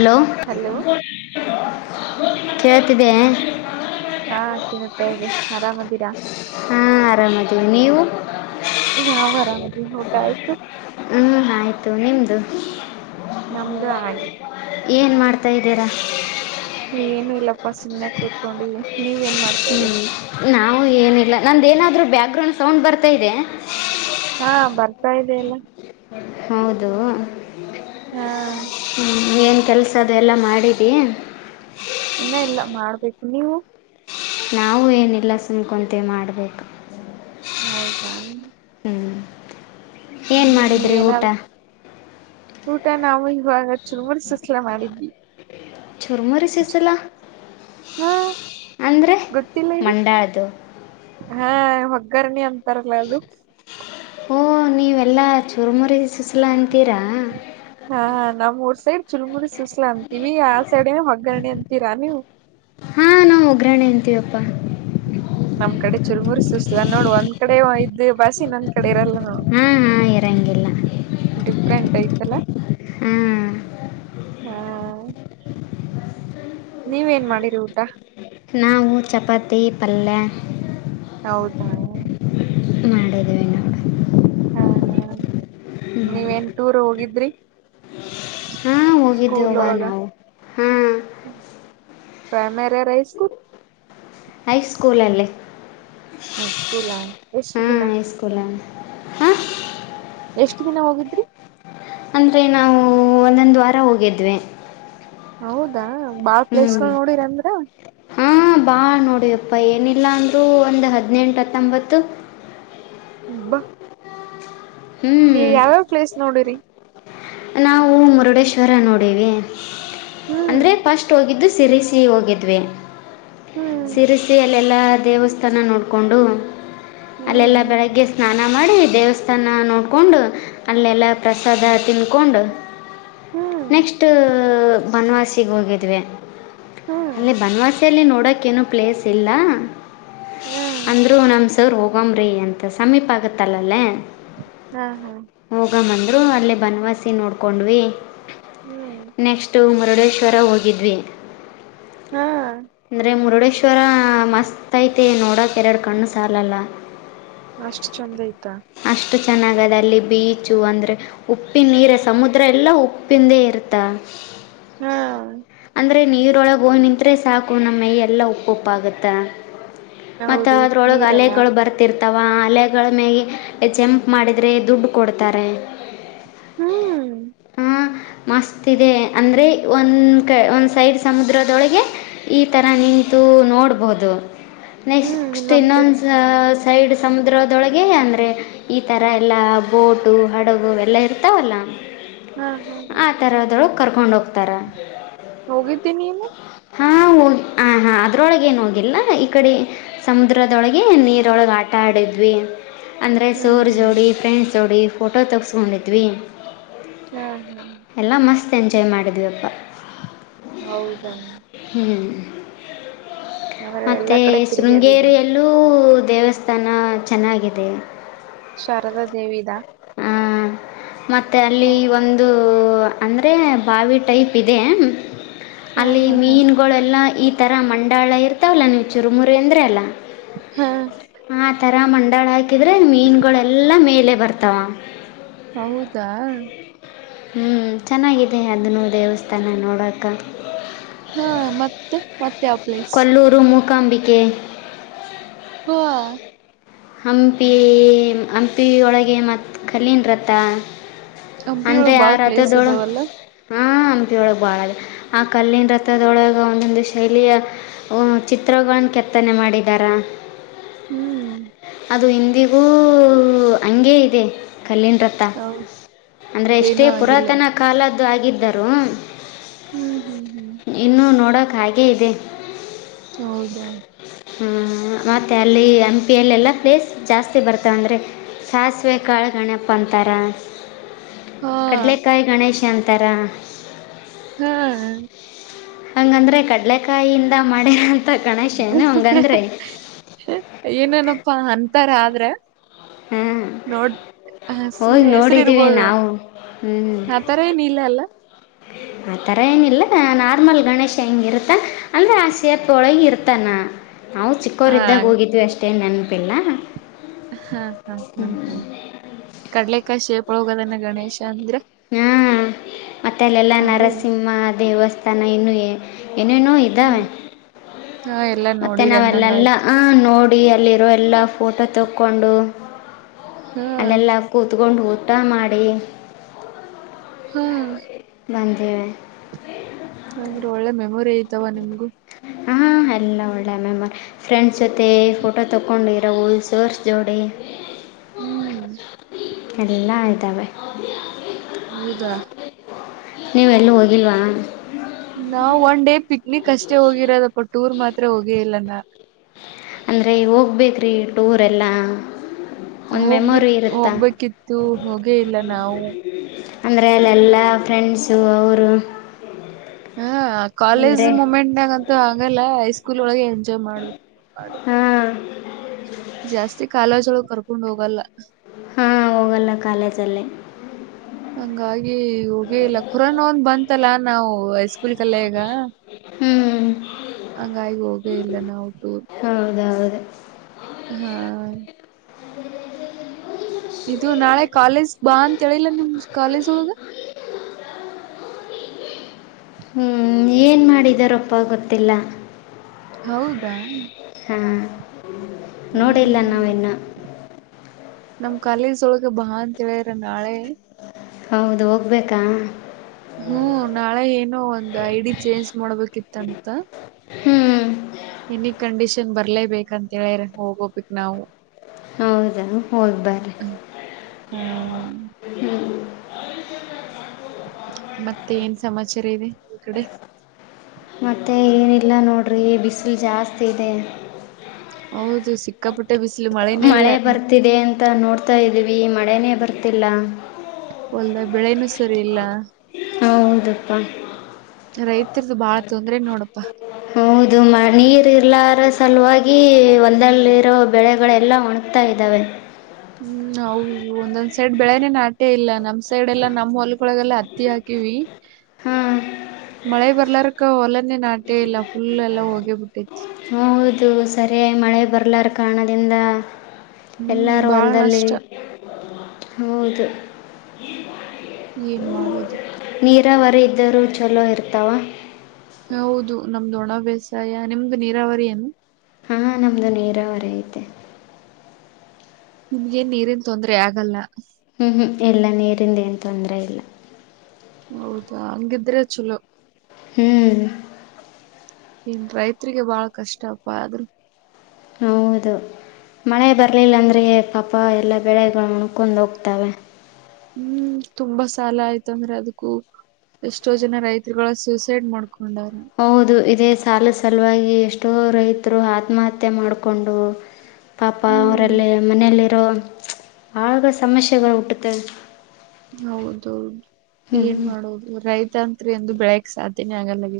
Hello hello [inaudible] ಕೇಳ್ತಿದ್ದಿಯಾ? ಹಾ ಕೇಳುತ್ತಾ ಇದೆ ಆರಾಮದಿರಾ? ಹಾಂ ಆರಾಮದೀವಿ ನೀವು ನಾವ್ ಆರಾಮದೀವಿ ಊಟ ಆಯ್ತು. ಹ್ಮ್ ಆಯ್ತು ನಿಮ್ದು? ನಮ್ದ ಆಯಿ ಏನು ಮಾಡ್ತಾ ಇದ್ದೀರ? ಏನು ಇಲ್ಲ. ಪ್ಪ ಸುಮ್ನೆ ಕೂತ್ಕೊಂಡಿಲ್ಲಿ ಹ್ಮ್ ನಾವು ಏನಿಲ್ಲ. ನಂದೇನಾದ್ರೂ ಬ್ಯಾಕ್ ಗ್ರೌಂಡ್ ಸೌಂಡ್ ಬರ್ತಾ ಇದೆಯೆ? ಹಾ ಬರ್ತಾ ಇದೆಯಲ್ಲ. ಹೌದು? ಹಾ ನೀ ಏನು ಕೆಲಸ ಅದೆ ಎಲ್ಲ ಮಾಡಿದ್ದಿ. ಇನ್ನ ಎಲ್ಲ ಮಾಡ್ಬೇಕು ನೀವು. ನಾವು ಏನಿಲ್ಲ ಸುಮ ಕುಂತಿವಿ ಮಾಡ್ಬೇಕು. ಹೌದಾ ಏನ್ ಹ್ಮ್ ಮಾಡಿದ್ರಿ ಊಟ ನೀವೇನಾದ ಊಟ ನಾವು ಇವಾಗ ಚುಲಮರ್ ಸುಸ್ಲ ಮಾಡಿದ್ವಿ. ಚುರುಮುರಿ ಸುಸ್ಲ್ ಹ ಅಂದ್ರೆ ಮಂಡಾಳದು. ಒಗ್ಗರ್ನಿ ಅಂತಾರಲ್ಲ ಅದು. ಓಹ ನೀವೆಲ್ಲಾ ಚೂರ್ಮುರಿ ಸುಸಲ ಅಂತೀರಾ. ಹಾ ನಮ್ಮ್ ಊರ್ ಸೈಡ್ ಚುರುಮುರಿ ಸುಸ್ಲಾ ಅಂತೀವಿ ಆ ಸೈಡ್ ಒಗ್ಗರಣೆ ಅಂತೀರಾ ನೀವು. ಹಾಂ ನಾವು ಒಗ್ರರಣೆ ಅಂತೀವಪ್ಪಾ. ನಮ್ ಕಡೆ ಚುರುಮುರು ಸುಸ್ಲಾ ನೋಡ್ ಒಂದ್ ಕಡೆ ಇದ್ ಬಾಸಿ ಇನೊಂದ್ ಕಡೆ ಇರಲ್ಲ. ನೋಡ್ ಹಾ ಹಾ ಇರಂಗಿಲ್ಲ. ತ್ತಲ್ಲ. ಹ್ಮ ಹಾ ನೀವೇನ್ ಮಾಡಿರಿ ಊಟ. ಪಲ್ಲ್ಯ ಹೌದ ಮಾಡದುವಿ ನೋಡು ಹಾ ಹಾ ನೀವೇನ್ ಟೂರ್ ಹೋಗಿದ್ರಿ. ಹಾ ಸ್ಕೂಲ್ ಹೋಗಿದ್ದೇವವಾ ಒಳಗ ನಾವು ಹಾ. ಪ್ರೈಮರಿಯರ ಹೈ ಸ್ಕೂಲ್. ಹೈಸ್ಕೂಲ್ ಅಲ್ಲಿ ಹ ಸ್ಕೂಲ ಎಷ್ಟು ದಿನ. ಹೈ ಸ್ಕೂಲ್ ಹಾಂ ಎಷ್ಟ ದಿನ ಹೋಗಿದ್ರಿ. ಅಂದ್ರೆ ನಾವು ಒಂದೊಂದು ವಾರ ಹೋಗಿದ್ವಿ. ಹೌದಾ ಬಾಳ ಪ್ಲೇಸ್ ಗಳು ನೋಡಿರಿಂದ್ರ. ಹ ಬಾಳ್ ನೋಡಿವಪ್ಪ ಏನಿಲ್ಲ ಅಂದ್ರರು ಒಂದು ಹದ್ನೆಂಟು ಹತ್ತೊಂಬತ್ತು. ಹಬ್ಬಾ ಹ್ಞೂ ಈ ಯಾವ್ಯಾವ್ ಪ್ಲೇಸ್ ನೋಡಿರಿ ನಾವು ಮುರುಡೇಶ್ವರ ನೋಡವಿ‌ ಹ್ಮ್ ಅಂದ್ರೆ ಫಸ್ಟ್ ಹೋಗಿದ್ದು. ಸಿರಿಸಿ ಹೋಗಿದ್ವಿ ಹ್ಮ್ ಶಿರಸಿಯಲೆ ಎಲ್ಲ ದೇವಸ್ಥಾನ ನೋಡಕೊಂಡು. ಅಲ್ಲೆಲ್ಲಾ ಹ್ಮ್ ಬೆಳಗ್ಗೆ ಸ್ನಾನ ಮಾಡಿ ದೇವಸ್ಥಾನ ನೋಡಕೊಂಡು ಅಲ್ಲೆಲ್ಲ ಪ್ರಸಾದ ತಿನ್ ಕೊಂಡ ಹ್ಮ್ ನೆಕ್ಸ್ಟ್ ಬನವಾಸಿಗೆ ಹೋಗಿದ್ವಿ ಹ್ಮ್ ಅಲ್ಲಿ ಬನವಾಸಿಯಲ್ಲಿ ನೋ [unintelligible] ಕ್ಕ ಏನು ಪ್ಲೇಸ್ ಇಲ್ಲ ಹ್ಮ್ ಅಂದ್ರು ನಮ್ ಸರ ಹೋಗ ಗಂಬರಿ ಅಂತ ಸಮ್ಮೀಪಾಗ ತಲಲ್ಲಿ. ಹ್ಮ ಹಾ [unintelligible] ಅಲ್ಲಿ ಬನ್ವಾಸಿ ನೋಡ್ಕೊಂಡ್ವಿ ಹಾ ಹ್ಮ್ ನೆಕ್ಸ್ಟು ಮ [unintelligible] ಡೇಶ್ವರ ಹೋಗಿದ್ವಿ ಹಾ ಅಂದ್ರೆ ಮುರುಡೆ ತರ ಮಸ್ತ್ ಐತೆ ನೋಡಿ ಕೊಡೋಕ್ಕೆರಡು ಕಣ್ಣು ಸಾಲಲ್ಲ. ಅಷ್ಟ ಚಂದ್ ಐತ. ಅಷ್ಟು ಚೆನ್ನಗದ ಅಲ್ಲಿ ಬೀಚು ಅಂದ್ರೆ ಉಪ್ಪಿನ ನೀರುಷ್ಟ ಸಮುದ್ರ ಎಲ್ಲಾ ಉಪ್ಪಿಂದೆ ಇರ್ತ ಹ್ಮ್ ಅಂದರೆ ನೀರೊಳಗೆ ಹೊ ನಿಂತರೆ ಸಾಕು ನಮ್ಮ‌ಮೈ ಎಲ್ಲ ಉಪ್ಪು ಉಪ್ಪಾಗುತ್ತಾ. ಮತ್ತ ಹೌದು ಅದ್ರೊಳಗ ನೀರಲ್ಲ ಅಲೆಗಳು ಬರ್ತಿರ್ತ ಅಥವಾ ಅಲೆಗಳ ಮೇಲೆ ಚಂಪ್ ಮಾಡಿದರೆ ದುಡ್ಡು ಕೊಡ್ತಾರೆ. ಹ್ಮ್ ಮಸ್ತ್ ಇದೆ ಅಂದ್ರೆ ಒಂದ ಕ ಒಂದು ಸೈಡ್ ಸಮುದ್ರದೊಳಗೆ ಈ ತರ ನಿಂತು ನೋಡ್ಬಹುದು ಹ್ಮ್ ನೆಕ್ಸ್ ಇನ್ನೊಂದ್ಸರಿ ಇನ್ನೊಂದು ಸಾ ಸೈಡ್ ಸಮುದ್ರದೊಳಗೆ ಅಂದರೆ ಈ ಥರ ಎಲ್ಲ ಬೋಟು ಹಡಗು ಎಲ್ಲ ಇರ್ತಾವಲ್ಲ ಹ್ಮ್ ಹ್ಮ್ ಹ್ಮ್ ಕರ್ಕೊಂಡೋಗ್ ಹೋಗಿದ್ದೀ ನೀನು ಹಾಂ ಹೋಗಿ ಹ ಹಾ ಅದರೊಳಗೆೇನ್ ಹೋಗಿಲ್ಲ ಈ ಕಡೆ ಸಮುದ್ರದೊಳಗೆ ನೀರೊಳಗೆ ಆಟ ಆಡಿದ್ವಿ. ಅಂದರೆ ಹ್ಮ್ ಸೋರ್ ಹ್ಮ್ ಜೋಡಿ ಫ್ರೆಂಡ್ಸ್ ಜೋಡಿ. ಫೋಟೋ ತಗಸ್ಕೊಂಡಿದ್ವಿ. ಹಾ ಹಾ ಎಂಜಾಯ್ ಮಾಡಿದೀವಪ್ಪ. ಹೌದಾ? ಹ್ಮ್ ಆದ್ರೆ ಎಲ್ಲಾ ಮತ್ತೆ ಕಡೆ ತಿರುಗಾಡಿರಿ ಶೃಂಗೇರಿಯಲ್ಲೂ ದೇವಸ್ಥಾನ ಚೆನ್ನಾಗಿದೆ. ಶಾರದಾದೇವಿದಾ? ಹಾ ಮತ್ತ್ ತ್ತೆ ಅಲ್ಲಿ ಒಂದು ಓ ಅಂದರೆ ಬಾವಿ ಟೈಪ್ ಇದೆ. ಹಾ ಅಲ್ಲಿ ಹಾ ಹಾ ಮೀನುಗೊಳೆಲ್ಲ ಇ ಈ ಥರ ಮಂಡಾಳ ಇರ್ತಾವಲ್ಲ ನೀವು ಚುರುಮುರಿ ಅಂದರಿ ಅಲ್ಲ ಹ್ಮ ರ ಮಂಡಳಾಯ್ ಕಿದ್ರೆ ಮೀನ್ಗಳೆಲ್ಲಾ ಮೇಲೆ ಬರ್ತಾವ. ಹೌದಾ? ಹ್ಞ ಚೆನ್ನಾಗಿದೆ ಅದನ್ನು ದೇವಸ್ಥಾನ ನೋಡೋಕ. ಹಾ ಮತ್ತ ಮತ್ತೆ ಯಾವ ಪ್ಲೇಸ್? ಕಾಂಬಿಕೆ. ಹಾ ಹಂಪಿ ಹಂಪಿಯೊಳಗೆ ಮತ್ ಕಲ್ಲಿನ್ರಥ ಹಂಪಿಯೊಳಗ್ ಬಾಳ ಪ್ಲೇಸ್ ಇದಾವಲ್ಲ. ಹಾಂ ಹಂಪಿಯೊಳಗ್ ಬಾಳದ ಆ ಕಲ್ಲಿನ ರಥದೊಳಗೆ ಒಂದೊಂದು ಶೈಲಿಯ ಚಿತ್ರಗಳನ್ನ ಕೆತ್ತನೆ ಮಾಡಿದಾರ. ಹ್ಮ್ ಅದು ಇಂದಿಗೂ ಹಂಗೇ ಇದೆ. ಕಲ್ಲಿನ್ ರಥ ಹ ಅಂದ್ರೆ ಎಷ್ಟೇ ಏನು ಆಗಿಲ್ಲ ಪುರಾತನ ಕಾಲದ್ ದು ಆಗಿದ್ದರು. ಹ್ಮ್ ಹ್ಮ್ ಹ್ಮ್ ಹಾಗೆ ಇದೆ. ಹೌದಾ? ಹ್ಮ್ ಮತ್ತೆ ಅಲ್ಲಿ ಹಂಪಿಯಲ್ಲೆಲ್ಲ ಪ್ಲೇಸ್ ಜಾಸ್ತಿ ಬರ್ತಾವ್ ಅಂದರೆ ಸಾಸಿವೆ ಕಾಳಗಣಪ್ಪ ಅಂತಾರ. ಹಾ ಕಡ್ಲೆಕಾಯಿ ಗಣೇಶ ಅಂ ತರ ಹ್ಮ್ ಹಂಗಂದ್ರೆ ಕಡ್ಲೆಕಾಯಿಂದದ ಮಾಡಿರ ಏನೆನೊಪ್ಪಾ ಅಂ ತಾರ್ ಆದ್ರೆ. ಹಾಂ ನೋಡ್ ಹೋಗಿ ಸುಮ್ಮನೆ ನೋಡಿದ್ದೀವಿ ಹೆಸರಿರ್ಬೋದು ನಾವು ಆತರ ಏನು ಇಲ್ಲ ಅಲ್ಲ ಆತರ ಏನಿಲ್ಲ ನಾರ್ಮಲ್ ಗಣೇಶ ಹೆಂಗ ಇರ್ತ ಅಲೆ ಆ ಸೇಪ್ ಒಳಗ ಇರ್ತಾನ. ನಾವು ಹಾ ಚಿಕ್ಕೋರಿದ್ದಾಗ ಹೋಗಿದ್ವಿ ಅಷ್ಟ್ ತ್ತೇನ್ ನೆನ್ಪಿಲ್ಲ. ಹಾ ಹಾ ಹಾ ಹಾ ಕಡ್ಲೆಕಾಯ್ ಶೇಪ್ ಒಳಗೋಗಿದನೆ ಗಣೇಶ್ ಹ್ಮ ಮತ್ತೆ ಅಲ್ಲೆಲ್ಲಾ ಹೌದ್ ನರಸಿಂಹ ದೇವಸ್ಥಾನ ಇನ್ನೂ ಎ ಎ ಏನೇನೋ ಇದ್ದಾವೆ. ಹ್ಮ್ ಹಾ ಎಲ್ಲಾ ಮತ್ತೆ ನೋಡಿರಿ ಅಂದಂಗ ನಾವೆಲ್ಲೆಲ್ಲ ಆಯ್ತು ಹ ನೋಡ್ ಡಿ ಅಲ್ಲಿರೋ ಎಲ್ಲ ಫೋಟೋ ತೊಕ್ಕೊಂಡು. ಹಾ ಅದೆೆಲ್ಲ ಕೂ ಕೂತ್ಕೊಂಡು ಊಟ ಮಾಡಿ ಹಾ ಬಂದೀವಿ. ಅಂದ್ರೆ ಒಳ್ಳೆ ಮೆಮೊರಿ ಬೆಯ್ತಾವ ನಿಮ್ಗು. ಹಾಂ ಎಲ್ಲ ಒಳ್ಳೆಯ ಮೆಮ್ಮೋರ್ ಫ್ರೆಂಡ್ಸ್ ಜೊತೆ ಫೋಟೋ ತಕ್ಕೊಂಡಿರವು ಸೋರ್ಸ್ ಜೋಡಿ. ಹ್ಮ್ ಎಲ್ಲ ಇದ್ದಾವೆ. ಹೌದಾ? ನೀವೆಲ್ಲೂ ಹೋಗಿಲ್ವಾ? ನಾವ್ ಒನ್ ಡೇ ಪಿಕ್ನಿಕ್ ಅಷ್ಟೇ ಹೋಗಿರೋದಪ್ಪ ಟೂರ್ ಮಾತ್ರ ಹೋಗೇ ಇಲ್ಲಾನ. ಅಂದರೆ ಈಗೋಗ್ಬೇಕ್ರಿ ಟೂರೆಲ್ಲ. ಒಂದು ಹೋಗ್ಬಿ ಮೆಮೊರಿ ಇರುತ್ತಾ ಹೋಗ್ಬೇಕಿತ್ತು ಹೋಗೇ ಇಲ್ಲ ನಾವು. ಅಂದರೆ ಅಲ್ಲೆಲ್ಲ ಫ್ರೆಂಡ್ಸು ಅವ್ರು. ಹ ಆ ಕಾಲೇಜ್ ಮುಮೆಂಟ್ನಾಗಂತು ಆಗಲ್ಲ. ಸ್ಕೂಲ್ ಒಳಗೆ ಜಾ ಮಾಡು ಮಾಡು. ಹಾಂ ಜಾಸ್ತಿ ಕಾಲೇಜೊಳ ಕರ್ಕೊಂಡ್ ಹೋಗಲ್ಲ. ಹಾ ಹೋಗಲ್ಲ ಕಾಲೇಜಲ್ಲಿ. ಹಂಗಾಗಿ ಹೋಗೇ ಇಲ್ಲ ಖುರಾನೋಂದ್ ಬಂತಲ್ಲ ನಾವು ಐಸ್ ಫುಲ್ ಕಲ್ಲೆಯಗ ಹ್ಞೂ ಹಂಗಾಗಿ ಹೋಗೇ ಇಲ್ಲ ನಾವು ಟೂರು. ಹ [inaudible] ಹಾ ಇದು ನಾಳೆ ಕಾಲೇಜ್ಗ್ ಬಾ ಅಂತ ಹೇಳಿಲ್ಲ ನಿಮ್ ಕಾಲೇಜ್ ಒಳಗ. ಏನ್ ಮಾಡಿದಾರೊಪ್ಪ ಗೊತ್ತಿಲ್ಲ. ಹೌದಾ? ಹಾಂ ಹಾ ನೋಡಿಲ್ಲ ಹಾ ನಾವಿನ್ನ. ನಮ್ ಕಾಲೇಸೊಳಗೆ ಬಾ ಅಂತ ಹೇಳರ ನಾಳೆ. ಹೌದು ಹೋಗ್ಬೇಕಾ. ಹ್ಮ್ ನಾಳೆ ಏನೊ ಒಂದ್ ಐ ಡಿ ಚೇಂಜ್ ಮಾಡ್ಬೇಕಿತ್ತಂತ. ಹ್ಮ್ ಎನಿ ಕಂಡೀಷನ್ ಬರ್ಲೇಬೇಕಂತೇಳರ ಹೋಗೋಬಿಕ್ ನಾವು. ಹೌದಾ ಹೋಗ್ಬರ್ರಿ ಹಾ ಹ್ಮ್. [inaudible] ಮತ್ತೆ ಏನ್ ಸಮಾಚಾರ ಇದೆ ನಿಮ್ ಕಡೆ. ಮತ್ತೆ ಏನಿಲ್ಲ ನೋಡ್ರಿ ಬಿಸಿಲು ಜಾಸ್ತಿ ಇದೆ. ಹೌದು ಸಿಕ್ಕಾಪಟ್ಟೆ ಬಿಸ್ಲು ಮಳೆ ಬರ್ತಿದೆ ಅಂತ ನೋಡ್ತಾ ಇದೀವಿ. ಮಳೆನೇ ಬರ್ತಿಲ್ಲ. ಹೊಲ್ದಾಗ್ ಬೆಳೆನೂ ಸರಿ ಇಲ್ಲ. ಹೌದಪ್ಪ. ರೈತರ್ದು ಬಾಳ ತೊಂದ್ರೆ ನೋಡಪ್ಪಾ ಹೌದು ಮ ನೀರ್ ಇರ್ಲಾರ ಸಲುವಾಗಿ ಈ ಹೊಲ್ದಲ್ಲಿರೋ ಬೆಳೆಗಳೆಲ್ಲ ಒಣಗ್ತಾ ಇದ್ದಾವೆ ಹ್ಮ್ ಹೌದು ಒಂದೊಂದ್ ಸೈಡ್ ಬೆಳೆನೆೇ ನಾಟೆ ಇಲ್ಲ ನಮ್ ಸೈಡ್ ಎಲ್ಲಾ ನಮ್ಮ್ ಹೊಲ್ ದೊಳಗೆಲ್ಲ ಹತ್ತಿ ಹಾಕೀವಿ ಹಾಂ ಮಳೆ ಬ ಎಲ್ಲರ್ಕ ಹೊಲನೆೇ ನಾಟೆ ಇಲ್ಲ ಫುಲ್ ಎಲ್ಲಾ ಹೋಗೇಬಿಟ್ಟೖತಿ. ಇದು ಸರಿಯಾಗಿ ಮಳೆ ಬರ್ಲಾರ ಕಾರಣದಿಂದ ಹ್ಮ್ ಎಲ್ಲಾರ ಬಾಳ ಹೊಲ್ದಲ್ಲಿ ನಷ್ಟ ಹೌದು. ಏನ್ ಮಾಡೋದು. ನೀರಾವರಿ ಇದ್ದೋರು ಚಲೋ ಇರ್ತಾವ. ಹೌದು ನಮ್ದು ಒಣ ಬೇಸಾಯ ನಿಮ್ದು ನೀರಾವರಿ ಏನು? ಹಾ ನಮ್ದು ನೀರಾವರಿ ಐತೆ. ನಿಮ್ಗೇನ್ ನೀರಿನ್ ತೊಂದ್ರೆ ಆಗಲ್ಲ. ಹ್ಮ್ ಹ್ಮ್ ಇಲ್ಲ ನೀರಿಂದ ಏನ್ ತೊಂದ್ರೆ ಇಲ್ಲ. ಹೌದಾ ಹಂಗಿದ್ರೆ ಚಲೋ. ಹ್ಮ್ ಇನ್ ರೈತ್ರಿಗೆ ಬಾಳ ಕಷ್ಟಪ್ಪ ಆದ್ರು. ಹೌದು. ಮಳೆ ಬರ್ಲಿಲ್ಲ ಅಂದ್ರೆ ಪಾಪ ಎಲ್ಲ ಬೆಳೆಗಳು ಒಣಕೊಂಡ್ ಹೋಗ್ತಾವ. ಹ್ಮ್ ತುಂಬಾ ಸಾಲ ಆಯ್ತು ಅಂದ್ರೆ ಅದ್ಕೂ ಎಷ್ಟೋ ಜನ ರೈತ್ರ್ಗಳ ಸ್ಯೂಸೈಡ್ ಮಾಡ್ ಹೌದು ಇದೇ ಸಾಲದ್ ಸಲುವಾಗಿ ಎಷ್ ಷ್ಟು ರೈತರು ಆತ್ಮಹತ್ಯೆ ಮಾಡ್ಕೊಂಡು ಪಾಪ ಹ್ಮ್ ಅವರಲ್ಲಿ ಮನೇಲಿರೋ ಆಗ ಸಮಸ್ಯೆಗಳು ಹುಟ್ಟುತ್ತವ್. ಹೌದೌದು ಏನ್ ಮಾಡೋದು ರೈತಾಂತ್ರಿ ಎಂದು ಬೆಳೆಯಕ್ ಸಾಧ್ಯ ತೆನು ಆಗಲ್ಲಗ್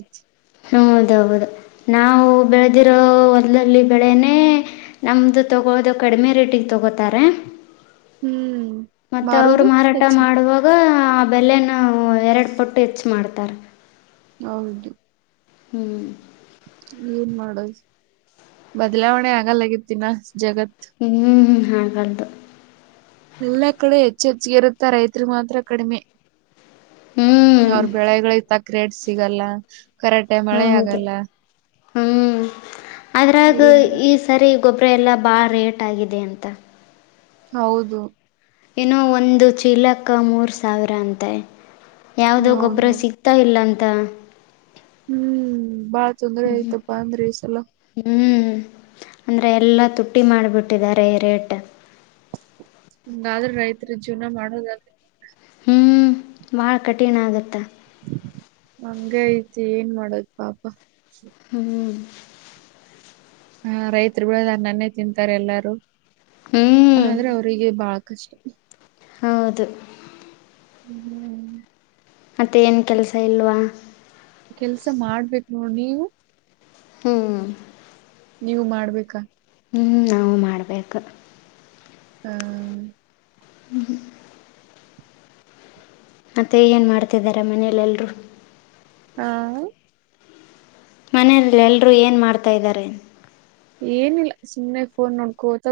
ಹೌದೌದು ನಾವು ಬೆಳೆದಿರೋ ಹೊಲದಲ್ಲಿ ಬೆಳೆನೇ ನಮ್ದು ತಗೊಳೋದು ಕಡಿಮೆ ರೇಟಿಗೆ ತಗೋತಾರೆ. ಹ್ಮ್ ಮತ್ತೆ ಅವರು ಮಾರೋದು ಮಾರಾಟ ಹೆಚ್ಚು ಮಾಡುವಾಗ ಬೆಲೆನ ನಾವು ಎರಡು ಪಟ್ಟು ಹೆಚ್ಚು ಮಾಡ್. ತ್ತರ್. ಹೌದು. ಹ್ಮ್ ಏನ್ ಮಾಡೋದು ಬದ್ಲಾವಣೆ ಆಗಲ್ಲಗತ್ತಿನ ಹ್ಮ್ ಹ್ಮ್ ಹ್ಮ್ ಹಾಗಲ್ದು. ಎಲ್ಲ ಕಡೆ ಹೆಚ್ಚೆಚಿಗೆೆ ಇರುತ್ತಾ ರೈತರ್ಗ್ ಮಾತ್ರ ಕಡಿಮೆ. ಹ್ಞೂ ಅವ್ರ ಬೆಳೆಗಳೆ [unintelligible] ಸಿಗಲ್ಲ. ಕರೆಕ್ಟಾಗ್ ಮಳೆ ಆಗಲ್ಲ. ಹ್ಮ್ ಅದ್ರಾ ಅದು ಏನ್ ಈ ಸರಿ ಕೊಬ್ರೆ ಎಲ್ಲ ಬಾಳ ರೇಟ್ ಆಗಿದೆ ಅಂತ. ಹೌದು. ಇನೋ ಒಂದು ಚೀಲಕ ಮೂರು ಸಾವಿರ ಅಂತೆ. ಯಾವುದೋ ನೋಡ್ ಗೊಬ್ಬರ ಮತ್. ಸಿಗ್ತಾ ಇಲ್ಲಂ ತ್ತ. ಹ್ಮ್ ಬಾಳ ತೊಂದ್ರೆ ಐತಪ್ಪಾ ಅಂದ್ರೆ ಈಸಲ. ಅಂದರೆ ಎಲ್ಲ ತುಟ್ಟಿ ಮಾಡಿಬಿಟ್ಟಿದ್ದಾರೆ ರೇಟ್. ಹಂಗಾದ್ರೆ ರೈತ್ರು ಜೀವನ ಮಾಡೋದಾದ ಹ್ಞು ಬಾಳ ಕಠಿಣ ಆಗತ್ತ. ಹಂಗ ಐತಿ ಏನ್ ಮಾಡೋದು ಪಾಪ. ಹ್ಮ್ ಹಾ ರೈತ್ರು ಬಿಳದ ಅನ್ನನ್ನೇ ತಿಂತಾರೆ ಎಲ್ಲಾರೂ. ಹ್ಮ್ ಆದ್ರೆ ಅವರಿಗೆ ಬಾಳ್ ಕಷ್ಟ. ಹೌದು. ಹ್ಮ್ ಮತ್ತೆ ಏನು ಕೆಲಸ ಇಲ್ವಾ? ಕೆಲ್ಸ ಮಾಡ್ಬೇಕು ನೋಡ್ ನೀವು? ಹ್ಮ್ ನೀವು ಮಾಡ್ಬೇಕಾ? ಹ್ಞ ನಾವು ಮಾಡ್ಬೇಕು. ಹ್ಮ ಹ್ಮ್ ಹ್ಮ ಮತ್ತೆ ಏನ್ ಮಾಡ್ತಿದ್ದಿದ್ದಾರೆ ಮನೆಯಲೆೆಲ್ಲರೂ? ಹಾ ಮನೇೆಲ್ಲೆಲ್ಲರೂ ಏನ್ ಮಾಡ್ತಾ ಇದ್ದಾರೆ? ಏನಿಲ್ಲ ಸುಮ್ಮನೆ ಫೋನ್ ನೋಡ್ಕೋತ